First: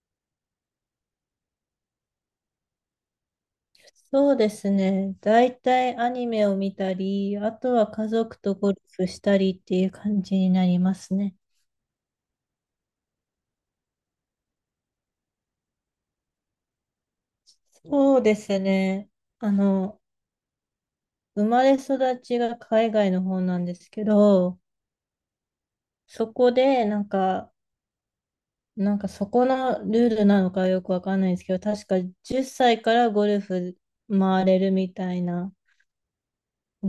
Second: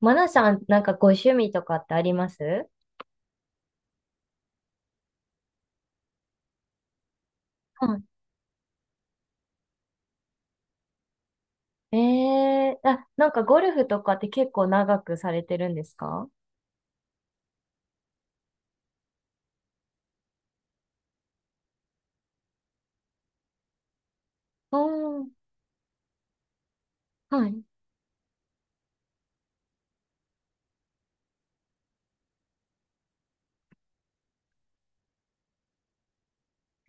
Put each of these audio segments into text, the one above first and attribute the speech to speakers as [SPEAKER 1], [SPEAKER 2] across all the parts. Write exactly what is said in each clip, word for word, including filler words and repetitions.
[SPEAKER 1] マナさん、なんかご趣味とかってあります？
[SPEAKER 2] そうですね。大体アニメを見たり、あとは家
[SPEAKER 1] は
[SPEAKER 2] 族とゴルフしたりっていう感じになりますね。
[SPEAKER 1] い、ええー、あ、なんかゴルフとかって結構長くされてるんですか？
[SPEAKER 2] そうですね。あの、生まれ育ちが海外の方なんですけど、
[SPEAKER 1] おー、
[SPEAKER 2] そこでなん
[SPEAKER 1] は
[SPEAKER 2] か、
[SPEAKER 1] い。
[SPEAKER 2] なんかそこのルールなのかよくわかんないんですけど、確かじゅっさいからゴルフ回れるみたいな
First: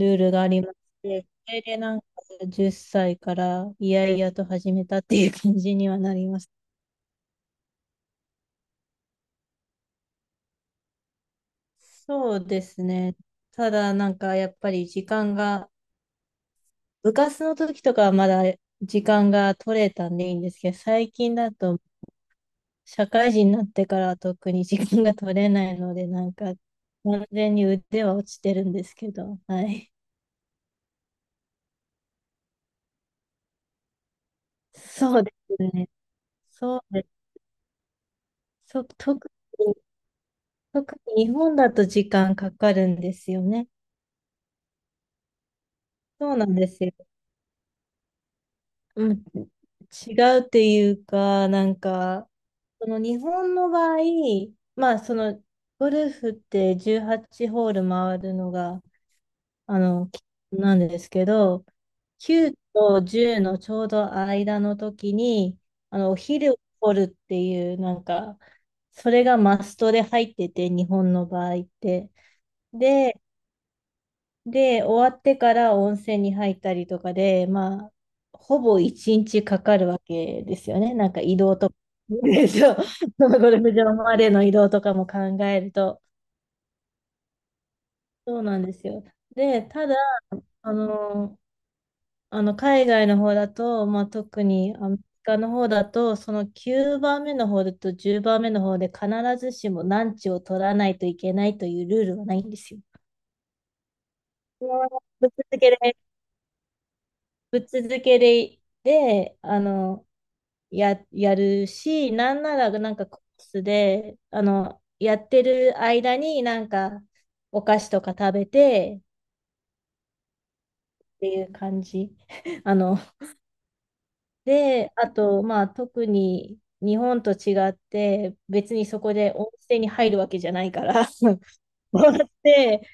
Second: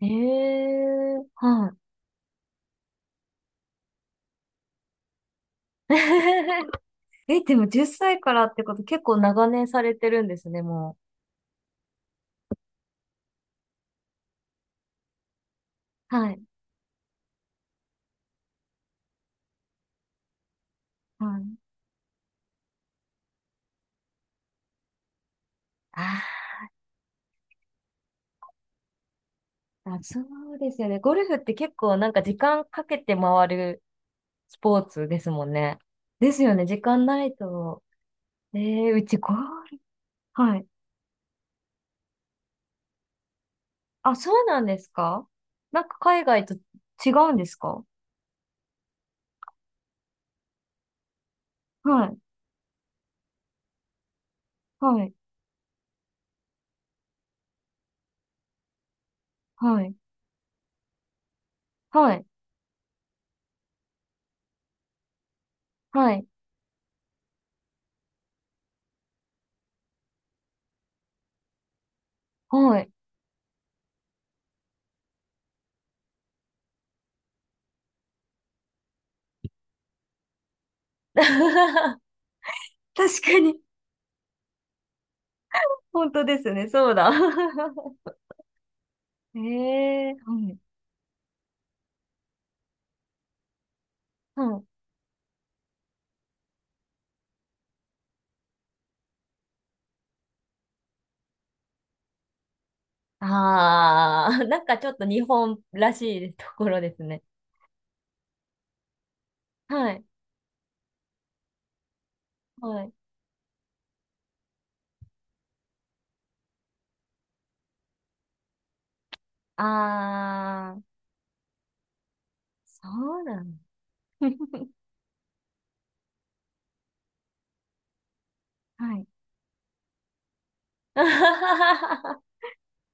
[SPEAKER 1] え
[SPEAKER 2] ールがありまし
[SPEAKER 1] えー、
[SPEAKER 2] て、それ
[SPEAKER 1] は
[SPEAKER 2] でなんかじゅっさいからいやいやと始めたっていう感じにはなります。
[SPEAKER 1] い。え、でもじゅっさいからってこと結構長年されてるんですね、も
[SPEAKER 2] そうですね。ただなんかやっぱり時間が、
[SPEAKER 1] う。はい。
[SPEAKER 2] 部活の時とかはまだ時間が取れたんでいいんですけど、最
[SPEAKER 1] は
[SPEAKER 2] 近だ
[SPEAKER 1] い。
[SPEAKER 2] と社会人になってからは特に時間が取れないので、なん
[SPEAKER 1] あ
[SPEAKER 2] か完全に腕は落ちてるんですけど、は
[SPEAKER 1] ー、
[SPEAKER 2] い。
[SPEAKER 1] あ、そうですよね。ゴルフって結構なんか時間かけて回るスポーツ
[SPEAKER 2] そ
[SPEAKER 1] で
[SPEAKER 2] う
[SPEAKER 1] す
[SPEAKER 2] で
[SPEAKER 1] もん
[SPEAKER 2] す
[SPEAKER 1] ね。
[SPEAKER 2] ね。
[SPEAKER 1] ですよね、
[SPEAKER 2] そ
[SPEAKER 1] 時
[SPEAKER 2] うで
[SPEAKER 1] 間
[SPEAKER 2] す。
[SPEAKER 1] ないと。え
[SPEAKER 2] そ、
[SPEAKER 1] ー、うちゴ
[SPEAKER 2] 特
[SPEAKER 1] ー
[SPEAKER 2] に、
[SPEAKER 1] ル、はい、
[SPEAKER 2] 特に日本だと時間かかるんですよね。
[SPEAKER 1] あ、そうなんですか？なんか海
[SPEAKER 2] そう
[SPEAKER 1] 外
[SPEAKER 2] な
[SPEAKER 1] と
[SPEAKER 2] んですよ。
[SPEAKER 1] 違うんですか？
[SPEAKER 2] うん、違うっていうか、なん
[SPEAKER 1] はい、
[SPEAKER 2] か、その日本の場合、まあ、
[SPEAKER 1] はい、
[SPEAKER 2] その、ゴルフってじゅうはちホール回るのが、あ
[SPEAKER 1] はい、
[SPEAKER 2] の、きなんですけど、
[SPEAKER 1] はい、
[SPEAKER 2] きゅうとじゅうのちょうど間の時に、あの、
[SPEAKER 1] は
[SPEAKER 2] お
[SPEAKER 1] い、
[SPEAKER 2] 昼を取るっていう、なんか、それがマストで入ってて、日本の場合って。
[SPEAKER 1] はい。
[SPEAKER 2] で、で、終わってから温泉に入ったりとかで、まあ、ほぼ一日かかるわけですよね。なんか移動とか。そう、
[SPEAKER 1] 確
[SPEAKER 2] そ
[SPEAKER 1] か
[SPEAKER 2] のゴ
[SPEAKER 1] に、
[SPEAKER 2] ルフ場までの移動とかも考えると。
[SPEAKER 1] 本当ですね、そうだ。
[SPEAKER 2] そうなんですよ。で、ただ、
[SPEAKER 1] ええ、はい、
[SPEAKER 2] あの、あの海外の方だと、まあ、
[SPEAKER 1] は
[SPEAKER 2] 特
[SPEAKER 1] い。
[SPEAKER 2] にアメリカの方だと、そのきゅうばんめの方だとじゅうばんめの方で必ずしもランチを取らないといけないというルールはないんですよ。
[SPEAKER 1] ああ、なんかちょっと日
[SPEAKER 2] ぶっ続
[SPEAKER 1] 本
[SPEAKER 2] け
[SPEAKER 1] ら
[SPEAKER 2] で、
[SPEAKER 1] しいところですね。
[SPEAKER 2] ぶっ続けで、で、あ
[SPEAKER 1] はい、
[SPEAKER 2] の、や、やるし、なんなら
[SPEAKER 1] は
[SPEAKER 2] な
[SPEAKER 1] い。
[SPEAKER 2] んかコースで、あの、やってる間になんかお菓子とか食べて
[SPEAKER 1] ああ、
[SPEAKER 2] っていう感じ。あ
[SPEAKER 1] そ
[SPEAKER 2] の、
[SPEAKER 1] うなの。
[SPEAKER 2] で、あと、まあ特に日本と違って、別に
[SPEAKER 1] は
[SPEAKER 2] そ
[SPEAKER 1] い。
[SPEAKER 2] こで温泉に入るわけじゃないから、そうやっ て、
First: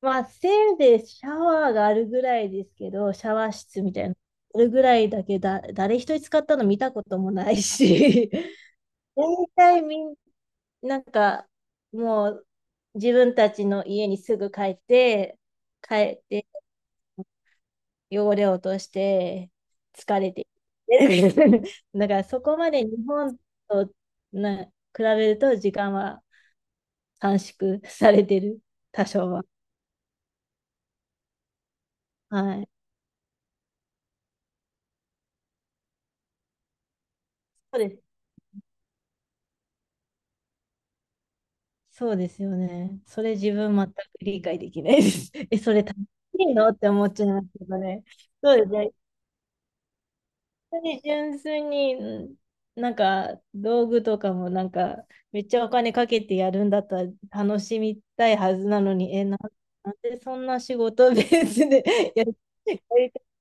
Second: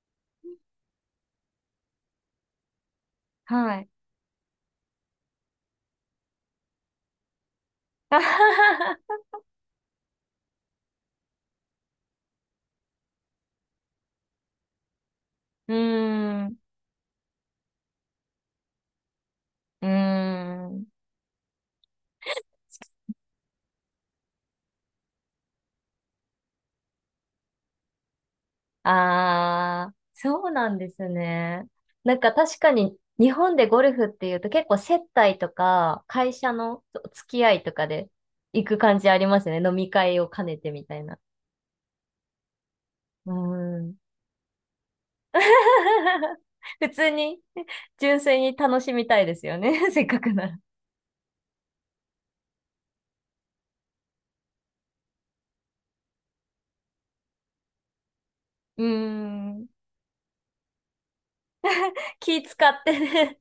[SPEAKER 2] まあせいぜいシャワーがあるぐらいですけど、シャワー
[SPEAKER 1] は
[SPEAKER 2] 室
[SPEAKER 1] い。
[SPEAKER 2] みたいな。あるぐらいだけだ、誰一人使ったの見たこともないし、大体みんなんか、もう自分たちの家にすぐ帰って、
[SPEAKER 1] うー
[SPEAKER 2] 帰って
[SPEAKER 1] ん、
[SPEAKER 2] 汚れを落として
[SPEAKER 1] うー
[SPEAKER 2] 疲れて。
[SPEAKER 1] ん。
[SPEAKER 2] だからそこまで日本とな比べると時間は短縮されてる、多少は。
[SPEAKER 1] ああ、そうなんですね。なんか
[SPEAKER 2] は
[SPEAKER 1] 確
[SPEAKER 2] い。
[SPEAKER 1] かに日本でゴルフっていうと結構接待とか会社のお付き合いと
[SPEAKER 2] そ
[SPEAKER 1] か
[SPEAKER 2] うです。
[SPEAKER 1] で行く感じありますよね。飲み会を兼ねてみたいな。
[SPEAKER 2] そうですよね。それ
[SPEAKER 1] う
[SPEAKER 2] 自分全く
[SPEAKER 1] ん。
[SPEAKER 2] 理解できないです。え、それ楽し いのっ
[SPEAKER 1] 普
[SPEAKER 2] て思
[SPEAKER 1] 通
[SPEAKER 2] っちゃい
[SPEAKER 1] に
[SPEAKER 2] ますけどね。
[SPEAKER 1] 純粋
[SPEAKER 2] そ
[SPEAKER 1] に
[SPEAKER 2] うです
[SPEAKER 1] 楽し
[SPEAKER 2] ね。
[SPEAKER 1] みたいですよね。せっかくなら。
[SPEAKER 2] 本当に純粋に、なんか道具とかもなんかめっちゃお金かけてやるんだったら楽しみたいはずな
[SPEAKER 1] う
[SPEAKER 2] のに、え、な、
[SPEAKER 1] ん。
[SPEAKER 2] なんでそんな仕事ベースで やり、
[SPEAKER 1] 気使
[SPEAKER 2] や
[SPEAKER 1] って
[SPEAKER 2] りた
[SPEAKER 1] ね。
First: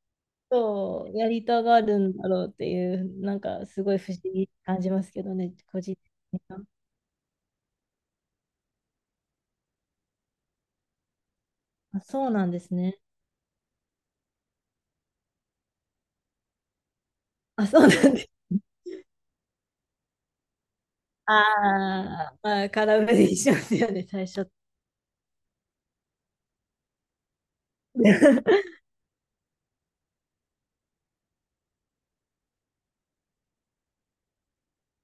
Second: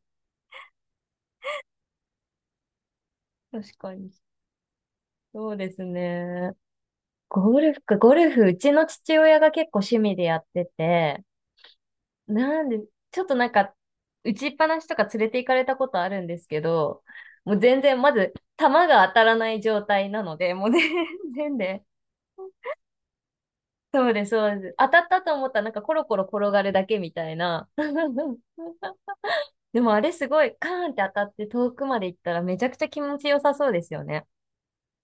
[SPEAKER 2] そうやりたがるんだろうっていう、なん か
[SPEAKER 1] 確
[SPEAKER 2] すご
[SPEAKER 1] か
[SPEAKER 2] い
[SPEAKER 1] に。
[SPEAKER 2] 不思議に感じますけど
[SPEAKER 1] そ
[SPEAKER 2] ね、
[SPEAKER 1] うで
[SPEAKER 2] 個
[SPEAKER 1] す
[SPEAKER 2] 人的に
[SPEAKER 1] ね。
[SPEAKER 2] は。
[SPEAKER 1] ゴルフか、ゴルフ、うちの父親が結構趣味でやってて、
[SPEAKER 2] あ、そうなんで
[SPEAKER 1] なん
[SPEAKER 2] す
[SPEAKER 1] で、
[SPEAKER 2] ね。
[SPEAKER 1] ちょっとなんか、打ちっぱなしとか連れて行かれたことあるんですけど、もう
[SPEAKER 2] あ、そ
[SPEAKER 1] 全
[SPEAKER 2] うな
[SPEAKER 1] 然、ま
[SPEAKER 2] んです。
[SPEAKER 1] ず、球が当たらない状態なので、もうね。
[SPEAKER 2] あ
[SPEAKER 1] 全然で、
[SPEAKER 2] ーまあ、空振りしますよね、
[SPEAKER 1] そうで
[SPEAKER 2] 最
[SPEAKER 1] す、
[SPEAKER 2] 初。
[SPEAKER 1] そうです。当たったと思ったら、なんかコロコロ転がるだけみたいな。でもあれすごい、カーンって当たって遠くまで行ったらめちゃくちゃ気持ちよさそうですよね。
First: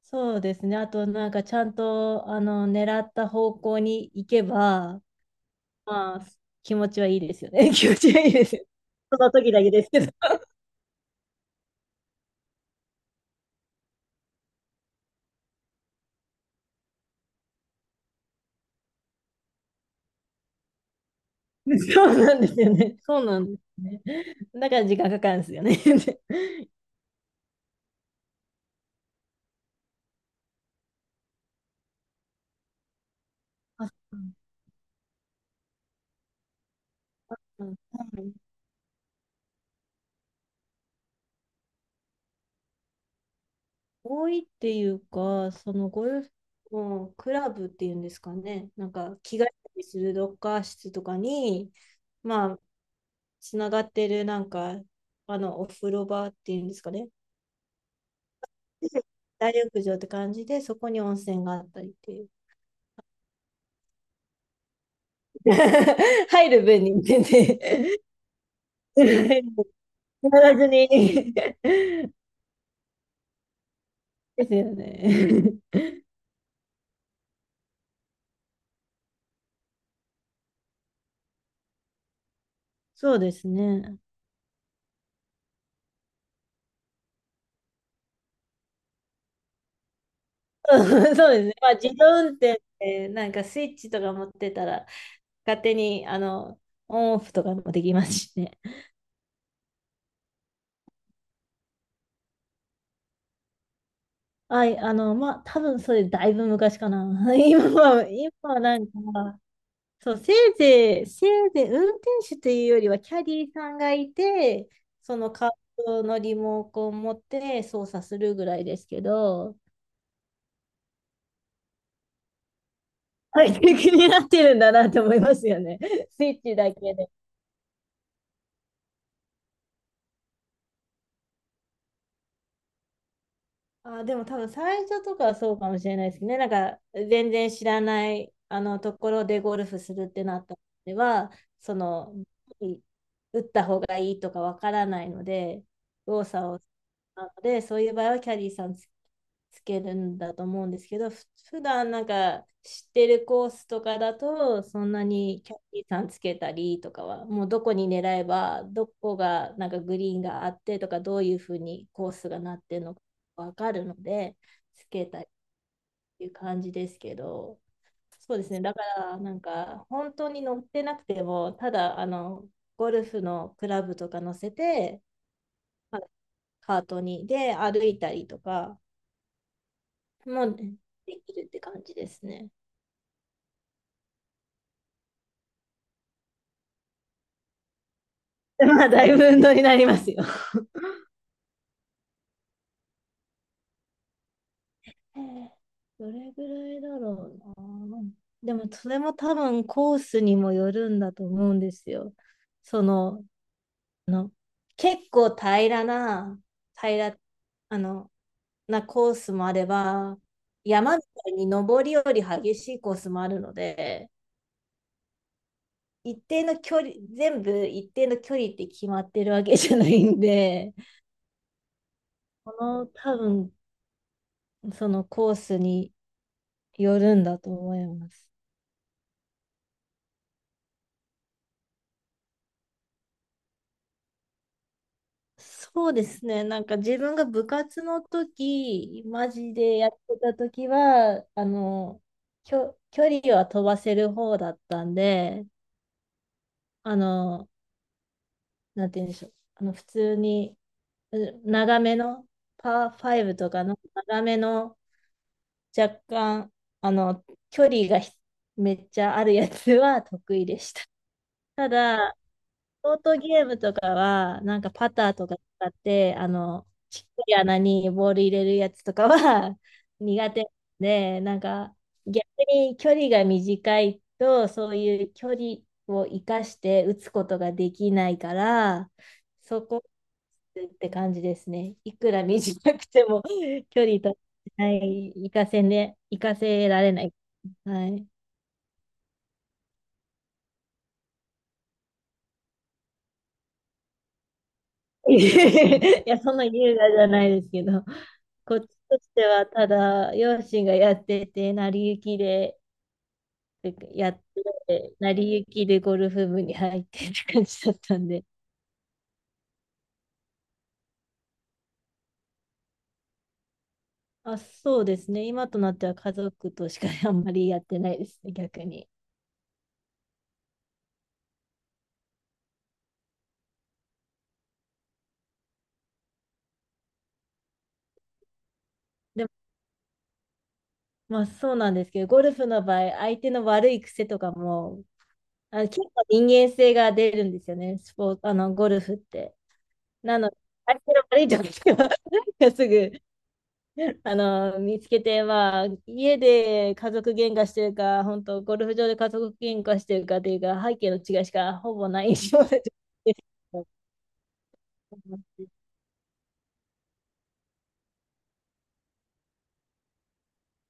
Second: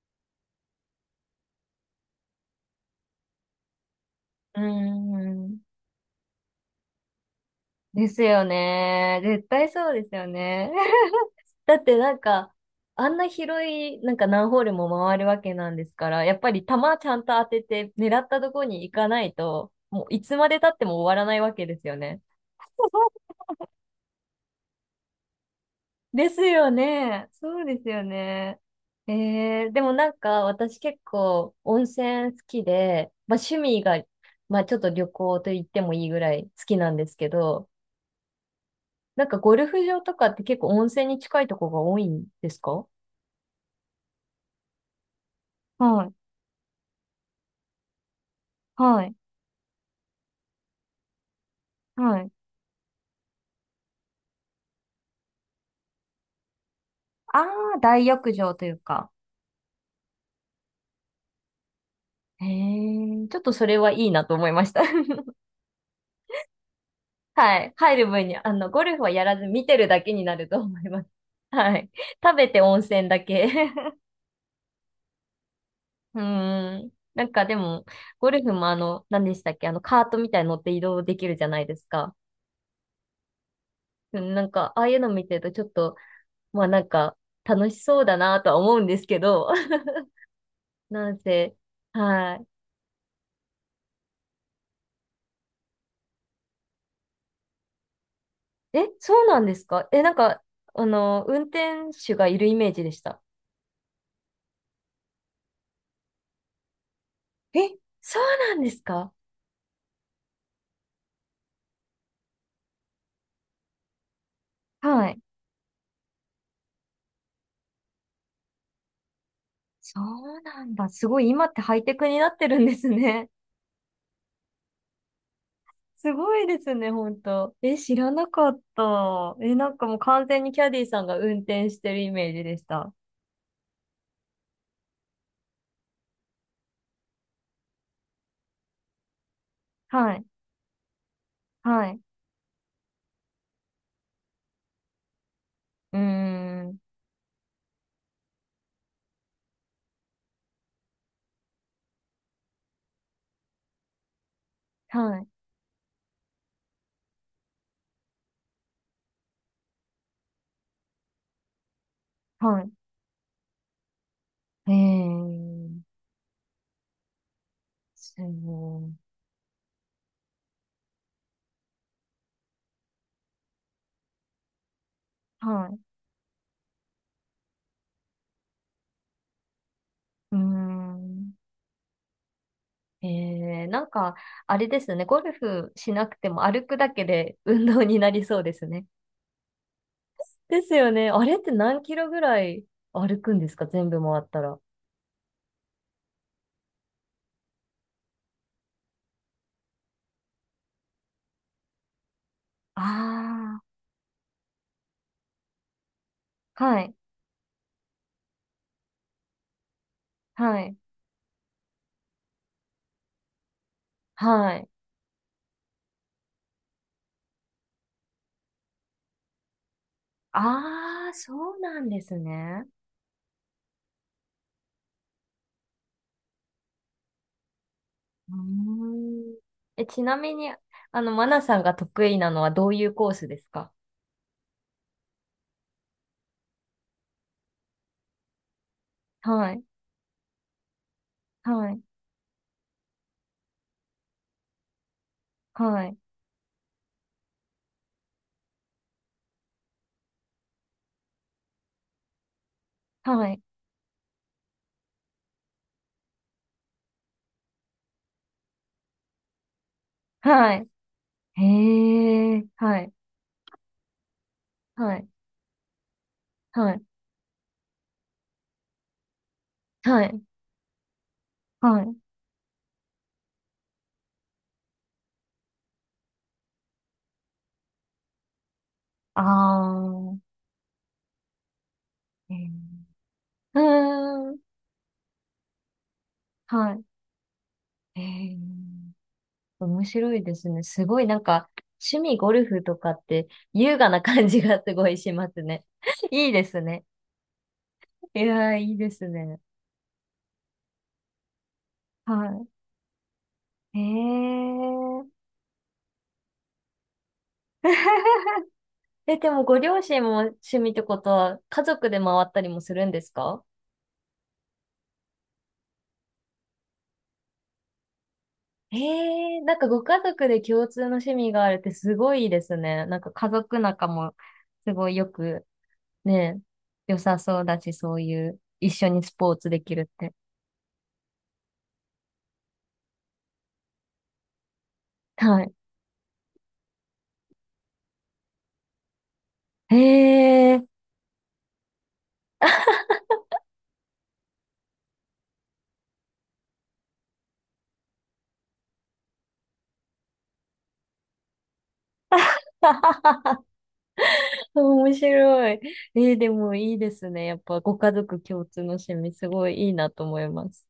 [SPEAKER 2] そうですね。あと、なんかちゃんと、あの、狙った方向に行け
[SPEAKER 1] うー
[SPEAKER 2] ば、
[SPEAKER 1] ん。
[SPEAKER 2] まあ、気持ちはいいですよね。気持
[SPEAKER 1] で
[SPEAKER 2] ち
[SPEAKER 1] す
[SPEAKER 2] はいい
[SPEAKER 1] よ
[SPEAKER 2] ですよ。そ
[SPEAKER 1] ね。
[SPEAKER 2] の
[SPEAKER 1] 絶
[SPEAKER 2] 時だ
[SPEAKER 1] 対
[SPEAKER 2] けです
[SPEAKER 1] そう
[SPEAKER 2] け
[SPEAKER 1] で
[SPEAKER 2] ど。
[SPEAKER 1] すよね。だってなんか、あんな広い、なんか何ホールも回るわけなんですから、やっぱり球ちゃんと当てて狙ったとこに行かないと、もういつまで経っても終わらないわけです よ
[SPEAKER 2] そう
[SPEAKER 1] ね。
[SPEAKER 2] なんですよね。そう なんですね。だから時間かかるんですよね。
[SPEAKER 1] ですよね。そうですよね。えー、でもなんか私結構温泉好きで、まあ趣味
[SPEAKER 2] あ、そ
[SPEAKER 1] が、
[SPEAKER 2] う
[SPEAKER 1] まあちょっと旅行と言ってもいいぐらい好きなんですけ
[SPEAKER 2] うん
[SPEAKER 1] ど、
[SPEAKER 2] はい
[SPEAKER 1] なんかゴルフ場とかって結構温泉に近いとこが多いんですか？
[SPEAKER 2] 多いっていうか、その
[SPEAKER 1] は
[SPEAKER 2] ゴ
[SPEAKER 1] い、
[SPEAKER 2] ルフのクラブっていうんですかね。なん
[SPEAKER 1] はい、
[SPEAKER 2] か、着替えたりするロッカー室とかに、
[SPEAKER 1] はい。
[SPEAKER 2] まあ、つながってるなんか、あの、お風呂場っていうんですかね。
[SPEAKER 1] ああ、大浴場というか。
[SPEAKER 2] 大浴場って感じで、そこに温泉があったりっていう。
[SPEAKER 1] へえ、ちょっとそれはいいなと思いました。
[SPEAKER 2] 入る分に全然
[SPEAKER 1] はい。入る分に、あの、ゴルフはやらず見てるだけに
[SPEAKER 2] や
[SPEAKER 1] なる
[SPEAKER 2] ら
[SPEAKER 1] と
[SPEAKER 2] ず
[SPEAKER 1] 思
[SPEAKER 2] に
[SPEAKER 1] います。
[SPEAKER 2] で
[SPEAKER 1] はい。食べて温泉だけ。
[SPEAKER 2] すよね。
[SPEAKER 1] うーん。なんかでも、ゴルフもあの、何でしたっけ、あの、カートみたいに乗って移動できるじゃないですか。
[SPEAKER 2] そうですね。
[SPEAKER 1] うん、なんか、ああいうの見てるとちょっと、まあなんか、楽しそうだなとは思うんですけど、な
[SPEAKER 2] うん
[SPEAKER 1] ん
[SPEAKER 2] そうです
[SPEAKER 1] せ、
[SPEAKER 2] ね。まあ、自動運
[SPEAKER 1] は
[SPEAKER 2] 転ってなんかスイッチとか持ってたら、勝手にあのオンオフとかもできますしね。
[SPEAKER 1] い。え、そうなんですか？え、なんか、あの、運転手がいるイメージでした。
[SPEAKER 2] はい、あの、まあ、多分それだいぶ昔かな。
[SPEAKER 1] え、
[SPEAKER 2] 今は、
[SPEAKER 1] そう
[SPEAKER 2] 今
[SPEAKER 1] な
[SPEAKER 2] は
[SPEAKER 1] んで
[SPEAKER 2] な
[SPEAKER 1] す
[SPEAKER 2] ん
[SPEAKER 1] か？
[SPEAKER 2] か、そう、せいぜい、せいぜい運転手というよりはキャディーさんがいて、
[SPEAKER 1] は
[SPEAKER 2] そ
[SPEAKER 1] い。
[SPEAKER 2] のカートのリモコンを持って操作するぐらいですけど、
[SPEAKER 1] そうなんだ。すごい、今ってハイテクになってるんですね。
[SPEAKER 2] はい、気になってるんだなと思いますよ ね。
[SPEAKER 1] す
[SPEAKER 2] スイ
[SPEAKER 1] ご
[SPEAKER 2] ッ
[SPEAKER 1] い
[SPEAKER 2] チ
[SPEAKER 1] で
[SPEAKER 2] だ
[SPEAKER 1] すね、
[SPEAKER 2] け
[SPEAKER 1] ほ
[SPEAKER 2] で。
[SPEAKER 1] んと。え、知らなかった。え、なんかもう完全にキャディーさんが運転してるイメージでした。
[SPEAKER 2] あ、でも多分最初とかはそうかもしれないですね。なんか全然知らないあのところでゴルフするっ
[SPEAKER 1] は
[SPEAKER 2] て
[SPEAKER 1] い。
[SPEAKER 2] なったのでは、そ
[SPEAKER 1] はい。
[SPEAKER 2] の、打った方がいいとかわからないので、
[SPEAKER 1] うー
[SPEAKER 2] 動作を、
[SPEAKER 1] ん。
[SPEAKER 2] なので、そういう場合はキャディーさんつ、つけるんだと思うんですけど、ふ普段なんか知ってるコースとかだと、そんな
[SPEAKER 1] はい。
[SPEAKER 2] にキャディーさんつけたりとかは、もうどこに狙えば、どこがなんかグリーンがあってとか、どういうふうにコースがなっ
[SPEAKER 1] は
[SPEAKER 2] てるのか。わかるので、
[SPEAKER 1] い。え
[SPEAKER 2] つけたっ
[SPEAKER 1] ー、
[SPEAKER 2] ていう感じですけど、
[SPEAKER 1] す
[SPEAKER 2] そうですね、だか
[SPEAKER 1] ごい。
[SPEAKER 2] らなんか本当に乗ってなくても、ただあのゴルフのクラブとか乗せて、
[SPEAKER 1] はい。
[SPEAKER 2] カートにで歩いたりとか
[SPEAKER 1] うー
[SPEAKER 2] もでき
[SPEAKER 1] ん。
[SPEAKER 2] るって感じですね。
[SPEAKER 1] ええ、なんか、あれですね。ゴルフしなくても歩くだけで運動になりそうで す
[SPEAKER 2] ま
[SPEAKER 1] ね。
[SPEAKER 2] あ、だいぶ運動になりますよ。
[SPEAKER 1] ですよね。あれって何キロぐらい歩くんですか？全部回ったら。
[SPEAKER 2] えーどれぐらいだろうな。でもそれも多分コースにもよるんだと思うんですよ。その
[SPEAKER 1] あ
[SPEAKER 2] あの、結構平らな、
[SPEAKER 1] あ、はい、
[SPEAKER 2] 平ら、あの、なコースもあれば、
[SPEAKER 1] はい、
[SPEAKER 2] 山みたいに登りより激しいコースもあるので、
[SPEAKER 1] はい。
[SPEAKER 2] 一定の距離、全部一定の距離って決まってるわけじゃないんで、
[SPEAKER 1] ああ、そうなんです
[SPEAKER 2] こ
[SPEAKER 1] ね。
[SPEAKER 2] の多分、そのコースによるんだと思います。
[SPEAKER 1] うーん。え、ちなみに、あの、マナさんが得意なのはどういうコースですか？
[SPEAKER 2] そうですね。なんか自分が部活の時、マ
[SPEAKER 1] は
[SPEAKER 2] ジ
[SPEAKER 1] い、
[SPEAKER 2] でやってた時は、あ
[SPEAKER 1] はい、
[SPEAKER 2] の、きょ、距離は飛ばせる方だったんで、
[SPEAKER 1] はい、
[SPEAKER 2] あの、なんて言うんでしょう。あの、普通に、う長めの、パー
[SPEAKER 1] は
[SPEAKER 2] ファイブ
[SPEAKER 1] い、
[SPEAKER 2] とかの長めの、若干、あの、距離がひめっちゃあるやつは得意
[SPEAKER 1] は
[SPEAKER 2] で
[SPEAKER 1] い。
[SPEAKER 2] した。ただ、
[SPEAKER 1] へえ、は
[SPEAKER 2] シ
[SPEAKER 1] い、
[SPEAKER 2] ョートゲームとかは、なんかパ
[SPEAKER 1] はい、
[SPEAKER 2] ターとか使って、あの、
[SPEAKER 1] はい、
[SPEAKER 2] ちっこい穴にボール入れるやつとかは
[SPEAKER 1] はい。
[SPEAKER 2] 苦手で、なんか
[SPEAKER 1] はい、
[SPEAKER 2] 逆に距離が短いと、そういう距離を生かして打つことができないから、
[SPEAKER 1] あ
[SPEAKER 2] そこ
[SPEAKER 1] あ、
[SPEAKER 2] って感じですね。いくら
[SPEAKER 1] え
[SPEAKER 2] 短く
[SPEAKER 1] ー、
[SPEAKER 2] ても
[SPEAKER 1] う
[SPEAKER 2] 距離と、
[SPEAKER 1] ーん、
[SPEAKER 2] はい、生かせね、生かせ
[SPEAKER 1] は
[SPEAKER 2] られない。は
[SPEAKER 1] い。え
[SPEAKER 2] い。
[SPEAKER 1] ー、面白いですね。すごいなんか、趣味ゴルフとかって優雅な感じがすごいしますね。
[SPEAKER 2] い や、
[SPEAKER 1] いい
[SPEAKER 2] そん
[SPEAKER 1] で
[SPEAKER 2] な
[SPEAKER 1] す
[SPEAKER 2] 優
[SPEAKER 1] ね。
[SPEAKER 2] 雅じゃないですけど、
[SPEAKER 1] いやー、
[SPEAKER 2] こっち
[SPEAKER 1] いいで
[SPEAKER 2] と
[SPEAKER 1] す
[SPEAKER 2] して
[SPEAKER 1] ね。
[SPEAKER 2] は、ただ、両親がやってて、成り行き
[SPEAKER 1] は
[SPEAKER 2] で、
[SPEAKER 1] い。え
[SPEAKER 2] やって、
[SPEAKER 1] ー、
[SPEAKER 2] 成り行きでゴルフ部に入ってって感じだったんで。
[SPEAKER 1] え、でもご両親も趣味ってことは家族で回ったりもするんですか？
[SPEAKER 2] あ、そうですね。今となっては家族としか あんまりやってないですね、逆
[SPEAKER 1] え
[SPEAKER 2] に。
[SPEAKER 1] ー、なんかご家族で共通の趣味があるってすごいいいですね。なんか家族仲もすごいよくね、え、良さそうだし、そういう、一緒にス
[SPEAKER 2] でも、
[SPEAKER 1] ポーツできるって。
[SPEAKER 2] まあそうなんですけど、ゴルフの場合、相手の悪い癖とかも、
[SPEAKER 1] はい。
[SPEAKER 2] あ、結構人間性が出るんですよね、スポーツ、あの、ゴルフって。
[SPEAKER 1] へ
[SPEAKER 2] なので、
[SPEAKER 1] え、
[SPEAKER 2] 相手の悪いところは すぐ あの、見つけて、まあ、家で家族喧嘩してるか、本当ゴルフ場で家族喧嘩してるかというか、背景の違いしかほぼない印象です。
[SPEAKER 1] 面白い。えーでもいいですね。やっぱご家族共通の趣味、すごいいいなと思います。